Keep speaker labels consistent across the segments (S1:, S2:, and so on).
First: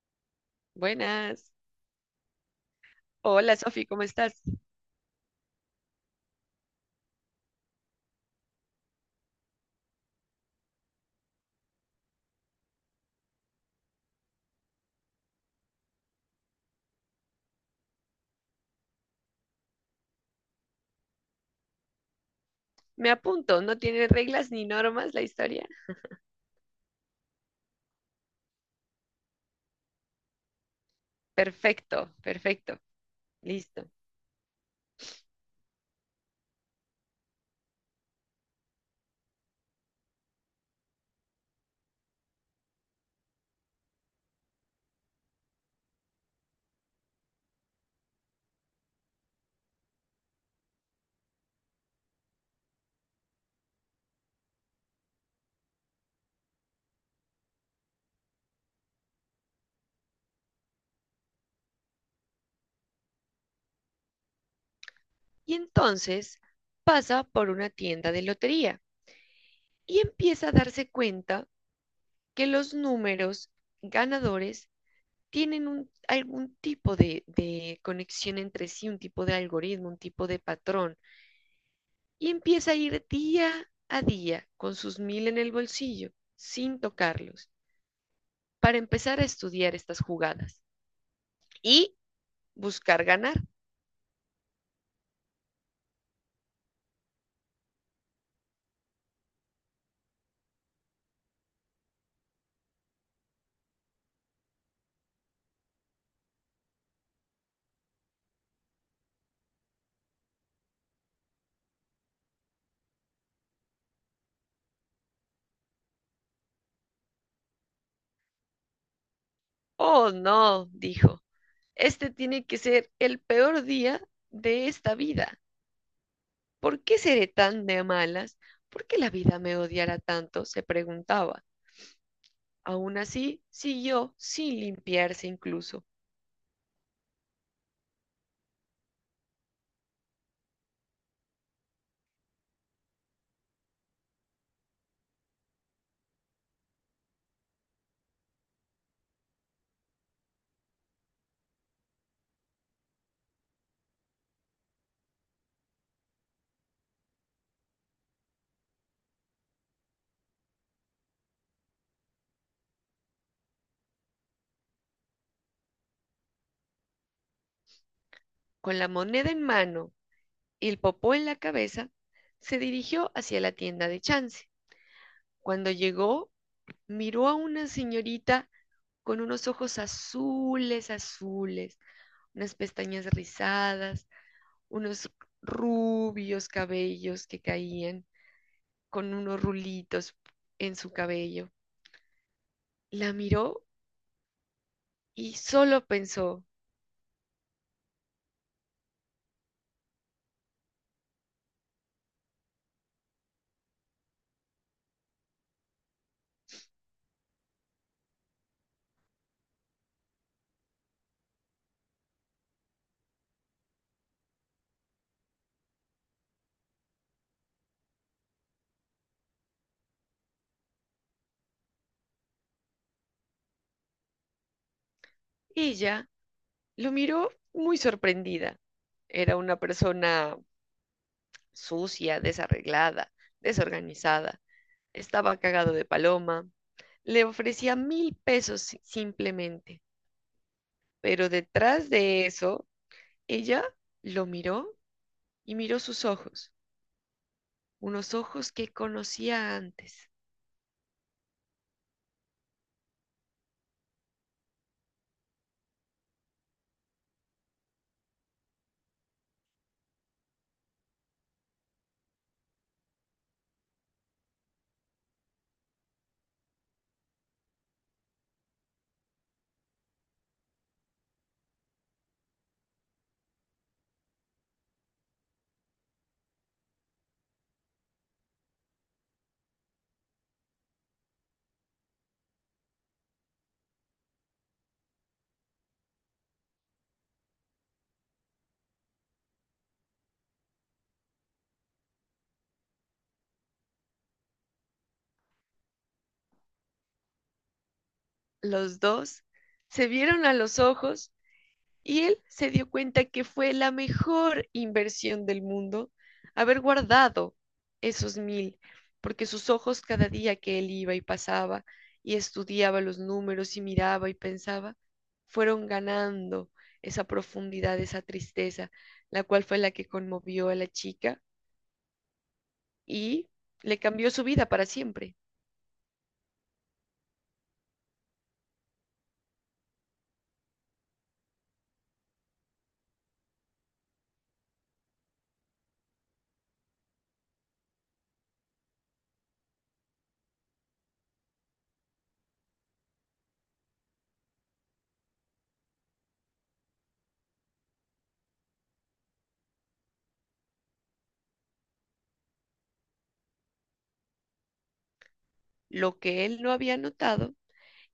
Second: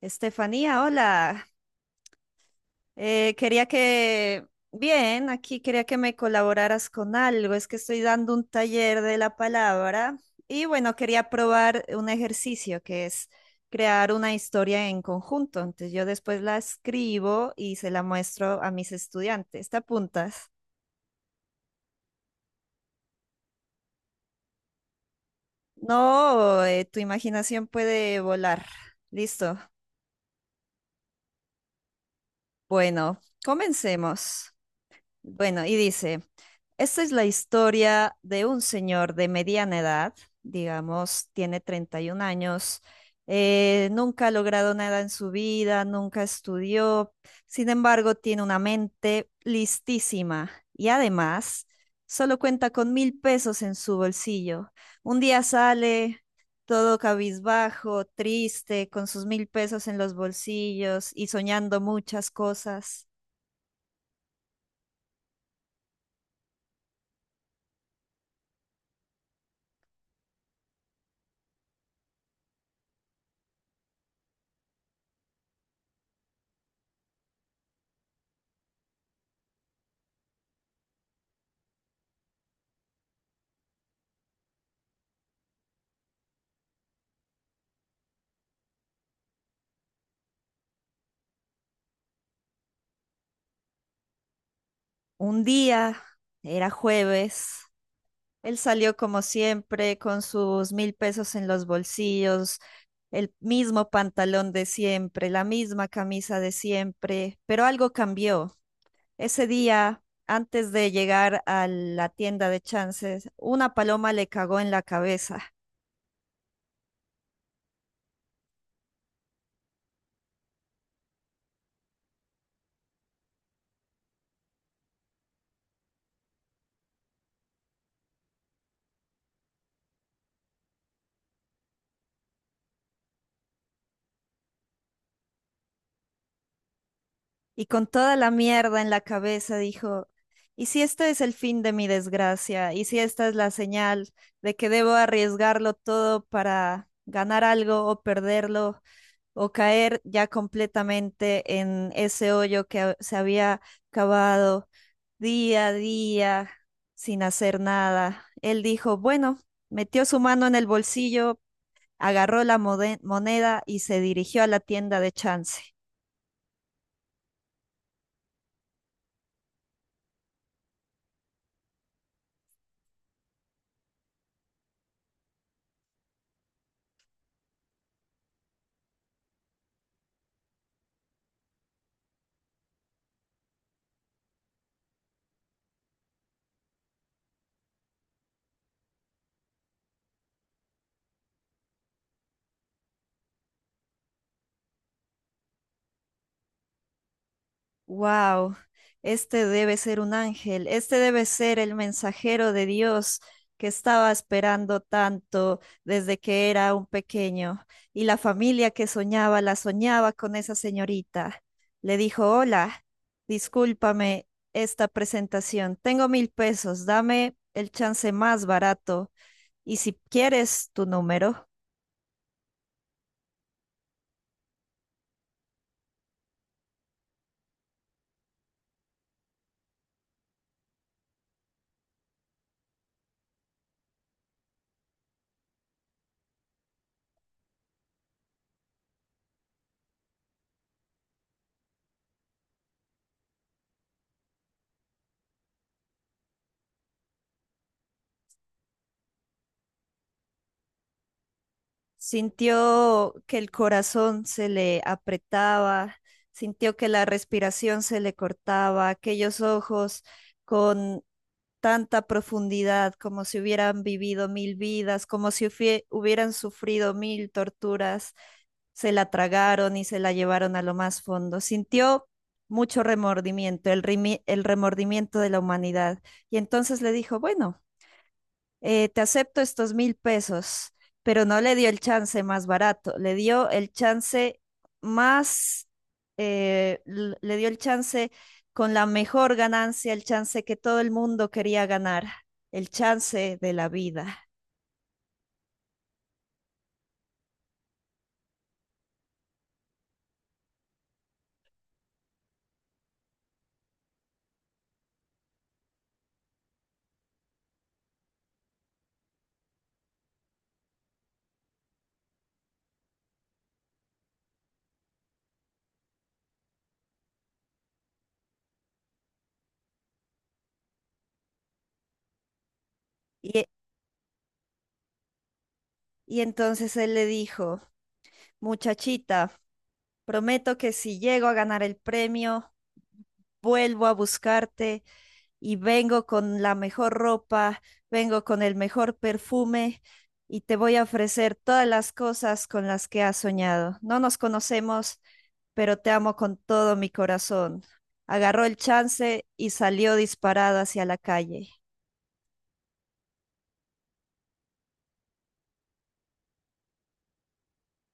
S1: Estefanía, hola.
S2: Buenas. Hola,
S1: Quería
S2: Sofi, ¿cómo estás?
S1: que, bien, aquí quería que me colaboraras con algo. Es que estoy dando un taller de la palabra y bueno, quería probar un ejercicio que es crear una historia en conjunto. Entonces yo después la escribo y se la muestro a mis estudiantes. ¿Te apuntas?
S2: Me apunto, no tiene reglas ni normas la historia.
S1: No, tu imaginación puede volar. Listo.
S2: Perfecto, perfecto,
S1: Bueno,
S2: listo.
S1: comencemos. Bueno, y dice, esta es la historia de un señor de mediana edad, digamos, tiene 31 años, nunca ha logrado nada en su vida, nunca estudió, sin embargo, tiene una mente listísima y además solo cuenta con mil pesos en su bolsillo. Un día sale todo cabizbajo, triste, con sus mil pesos en los bolsillos y soñando muchas cosas.
S2: Y entonces pasa por una tienda de lotería y empieza a darse cuenta que los números ganadores tienen algún tipo de conexión entre sí, un tipo de algoritmo, un tipo de patrón. Y empieza a ir día a día con sus mil en el bolsillo, sin tocarlos, para empezar a estudiar estas jugadas. Y buscar ganar.
S1: Un día, era jueves, él salió como siempre con sus mil pesos en los bolsillos, el mismo pantalón de siempre, la misma camisa de siempre, pero algo cambió. Ese día, antes de llegar a la tienda de chances, una paloma le cagó en la cabeza.
S2: Oh, no, dijo, este tiene que ser el peor día de esta vida. ¿Por qué seré tan de malas? ¿Por qué la vida me odiará tanto?, se preguntaba. Aún así, siguió sin limpiarse incluso.
S1: Y con toda la mierda en la cabeza dijo, ¿y si este es el fin de mi desgracia? ¿Y si esta es la señal de que debo arriesgarlo todo para ganar algo o perderlo o caer ya completamente en ese hoyo que se había cavado día a día sin hacer nada? Él dijo, bueno, metió su mano en el bolsillo, agarró la moneda y se dirigió a la tienda de chance.
S2: Con la moneda en mano y el popó en la cabeza, se dirigió hacia la tienda de Chance. Cuando llegó, miró a una señorita con unos ojos azules, azules, unas pestañas rizadas, unos rubios cabellos que caían con unos rulitos en su cabello. La miró y solo pensó.
S1: Wow, este debe ser un ángel, este debe ser el mensajero de Dios que estaba esperando tanto desde que era un pequeño. Y la familia que soñaba, la soñaba con esa señorita. Le dijo, hola, discúlpame esta presentación. Tengo mil pesos, dame el chance más barato. Y si quieres tu número.
S2: Ella lo miró muy sorprendida. Era una persona sucia, desarreglada, desorganizada. Estaba cagado de paloma. Le ofrecía mil pesos simplemente. Pero detrás de eso, ella lo miró y miró sus ojos, unos ojos que conocía antes.
S1: Sintió que el corazón se le apretaba, sintió que la respiración se le cortaba, aquellos ojos con tanta profundidad, como si hubieran vivido mil vidas, como si hubieran sufrido mil torturas, se la tragaron y se la llevaron a lo más fondo. Sintió mucho remordimiento, el remordimiento de la humanidad. Y entonces le dijo, bueno, te acepto estos mil pesos, pero no le dio el chance más barato, le dio el chance más, le dio el chance con la mejor ganancia, el chance que todo el mundo quería ganar, el chance de la vida.
S2: Los dos se vieron a los ojos y él se dio cuenta que fue la mejor inversión del mundo haber guardado esos mil, porque sus ojos cada día que él iba y pasaba y estudiaba los números y miraba y pensaba, fueron ganando esa profundidad, esa tristeza, la cual fue la que conmovió a la chica y
S1: Y,
S2: le cambió su vida para siempre.
S1: y entonces él le dijo, muchachita, prometo que si llego a ganar el premio, vuelvo a buscarte y vengo con la mejor ropa, vengo con el mejor perfume y te voy a ofrecer todas las cosas con las que has soñado. No nos conocemos, pero te amo con todo mi corazón. Agarró el chance y salió disparado hacia la calle.
S2: Lo que él no había notado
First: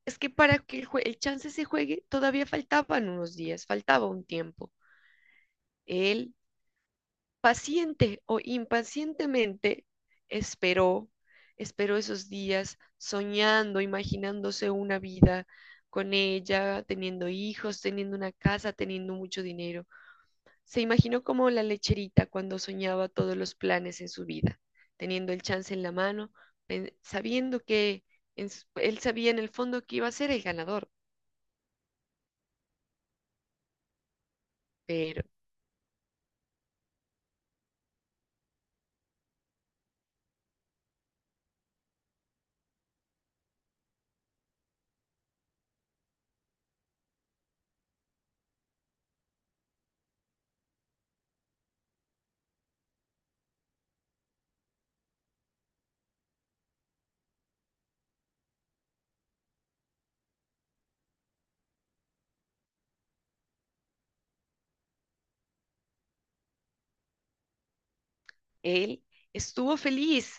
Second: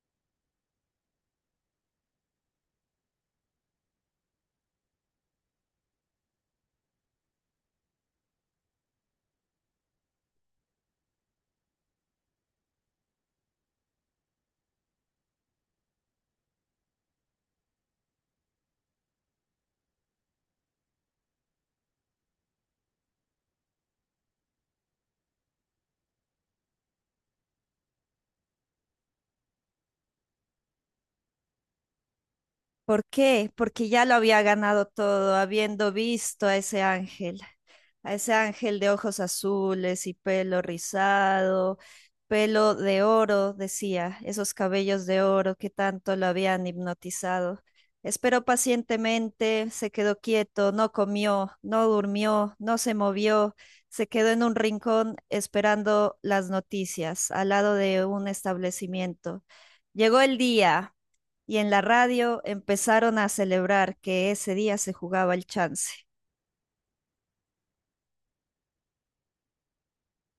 S2: es que para que el chance se juegue, todavía faltaban unos días, faltaba un tiempo. Él paciente o impacientemente esperó, esperó esos días soñando, imaginándose una vida con ella, teniendo hijos, teniendo una casa, teniendo mucho dinero. Se imaginó como la lecherita cuando soñaba todos los planes en su vida, teniendo el chance en la mano, sabiendo que él sabía en el fondo que iba a ser el ganador,
S1: ¿Por qué? Porque ya lo había ganado
S2: pero...
S1: todo, habiendo visto a ese ángel. A ese ángel de ojos azules y pelo rizado, pelo de oro, decía, esos cabellos de oro que tanto lo habían hipnotizado. Esperó pacientemente, se quedó quieto, no comió, no durmió, no se movió, se quedó en un rincón esperando las noticias al lado de un establecimiento. Llegó el día y en la radio empezaron a celebrar que ese día se jugaba el chance.
S2: Él estuvo feliz,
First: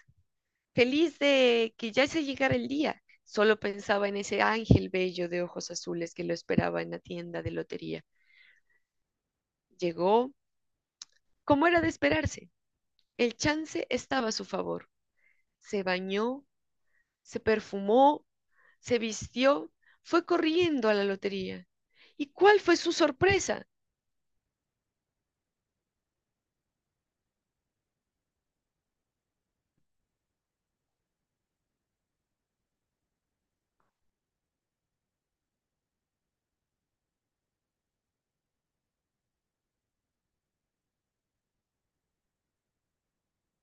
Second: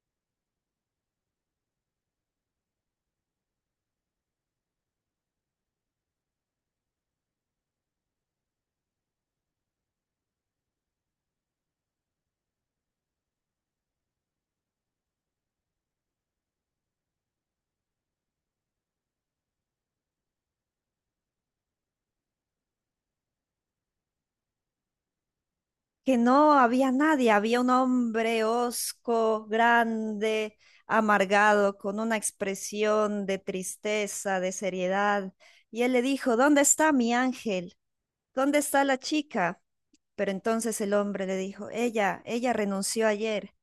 S2: feliz de que ya se llegara el día. Solo pensaba en ese ángel bello de ojos azules que lo esperaba en la tienda de lotería. Llegó, como era de esperarse. El chance estaba a su favor. Se bañó, se perfumó, se vistió, fue corriendo a la lotería. ¿Y cuál fue su sorpresa?
S1: Que no había nadie, había un hombre hosco, grande, amargado, con una expresión de tristeza, de seriedad, y él le dijo, ¿dónde está mi ángel? ¿Dónde está la chica? Pero entonces el hombre le dijo, ella renunció ayer,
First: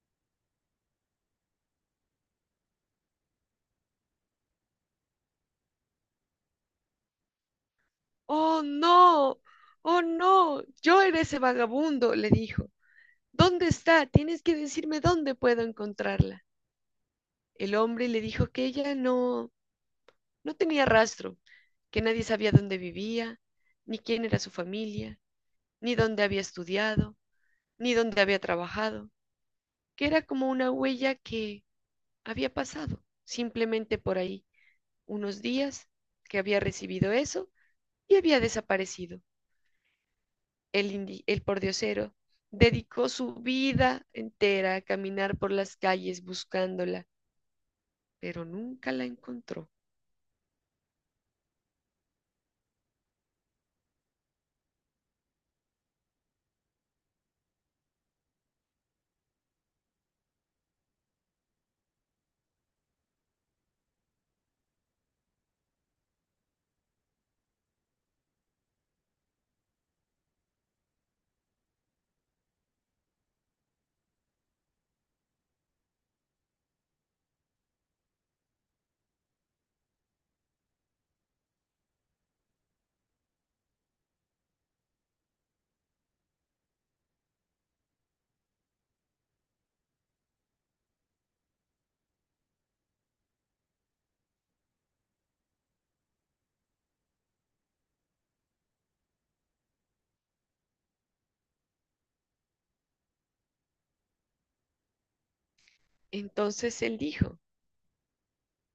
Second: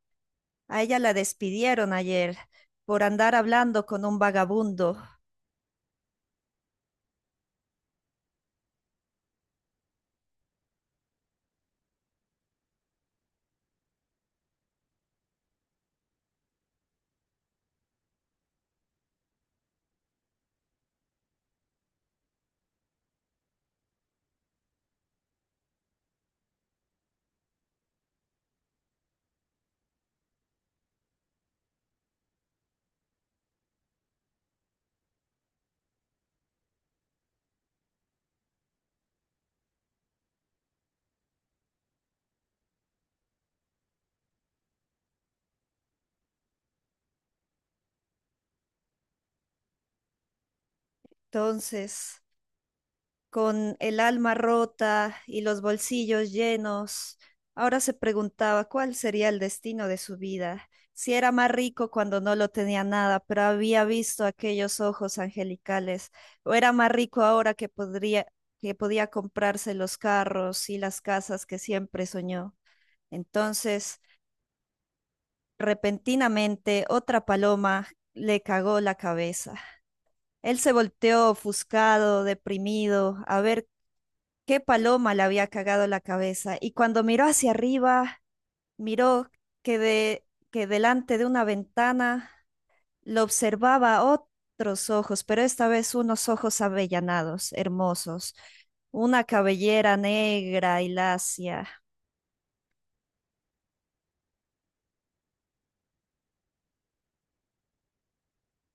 S1: a ella la despidieron ayer por andar hablando con un vagabundo.
S2: Oh, no, oh, no, yo era ese vagabundo, le dijo. ¿Dónde está? Tienes que decirme dónde puedo encontrarla. El hombre le dijo que ella no, no tenía rastro, que nadie sabía dónde vivía, ni quién era su familia, ni dónde había estudiado, ni dónde había trabajado, que era como una huella que había pasado simplemente por ahí unos días, que había recibido eso y había desaparecido. El pordiosero dedicó su vida entera a caminar por las calles buscándola, pero nunca la encontró.
S1: Entonces, con el alma rota y los bolsillos llenos, ahora se preguntaba cuál sería el destino de su vida, si era más rico cuando no lo tenía nada, pero había visto aquellos ojos angelicales, o era más rico ahora que podía comprarse los carros y las casas que siempre soñó. Entonces, repentinamente, otra paloma le cagó la cabeza. Él se volteó ofuscado, deprimido, a ver qué paloma le había cagado la cabeza. Y cuando miró hacia arriba, miró que delante de una ventana lo observaba otros ojos, pero esta vez unos ojos avellanados, hermosos, una cabellera negra y lacia.
S2: Entonces él dijo,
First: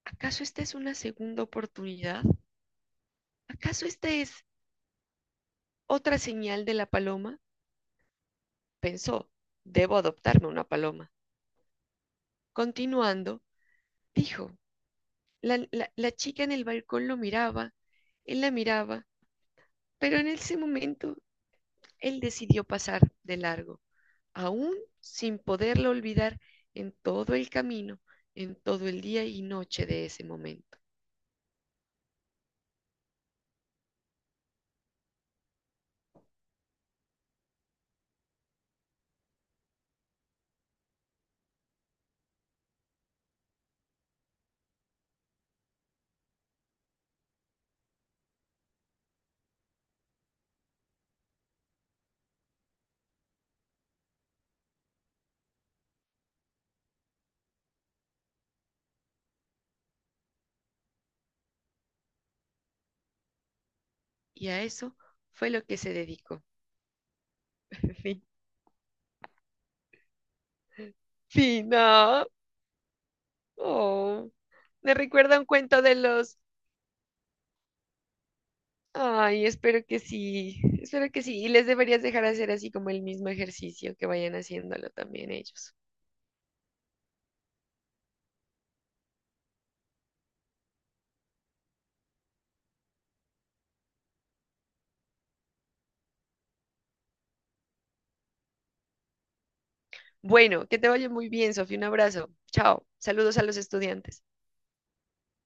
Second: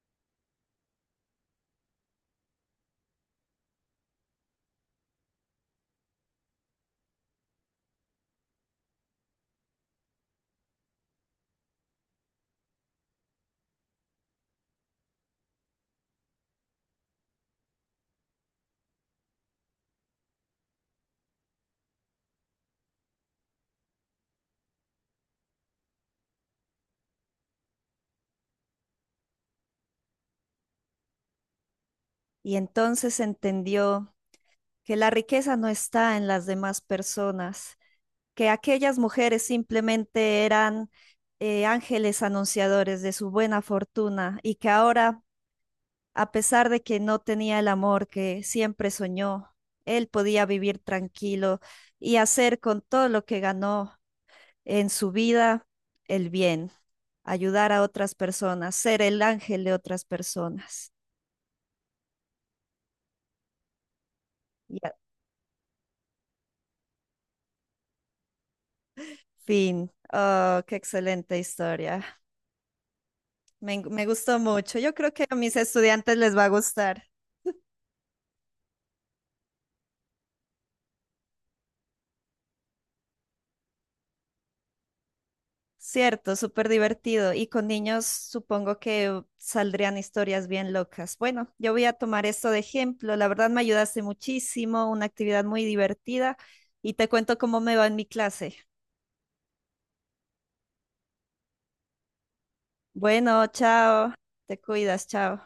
S2: ¿acaso esta es una segunda oportunidad? ¿Acaso esta es otra señal de la paloma? Pensó, debo adoptarme una paloma. Continuando, dijo, la chica en el balcón lo miraba, él la miraba, pero en ese momento él decidió pasar de largo, aún sin poderlo olvidar en todo el camino, en todo el día y noche de ese momento.
S1: Y entonces entendió que la riqueza no está en las demás personas, que aquellas mujeres simplemente eran ángeles anunciadores de su buena fortuna y que ahora, a pesar de que no tenía el amor que siempre soñó, él podía vivir tranquilo y hacer con todo lo que ganó en su vida el bien, ayudar a otras personas, ser el ángel de otras personas.
S2: Y a
S1: Y a-
S2: eso fue lo que se dedicó. Fin.
S1: Fin. Oh, qué excelente
S2: Fin.
S1: historia.
S2: No.
S1: Me
S2: Oh,
S1: gustó mucho. Yo
S2: me
S1: creo que a
S2: recuerda un
S1: mis
S2: cuento de
S1: estudiantes les
S2: los...
S1: va a gustar.
S2: Ay, espero que sí, espero que sí. Y les deberías dejar hacer así como el mismo ejercicio, que vayan haciéndolo también ellos.
S1: Cierto, súper divertido. Y con niños supongo que saldrían historias bien locas. Bueno, yo voy a tomar esto de ejemplo. La verdad me ayudaste muchísimo, una actividad muy divertida y te cuento cómo me va en mi clase.
S2: Bueno, que te vaya muy bien, Sofía. Un abrazo. Chao. Saludos a
S1: Bueno,
S2: los
S1: chao.
S2: estudiantes.
S1: Te cuidas, chao.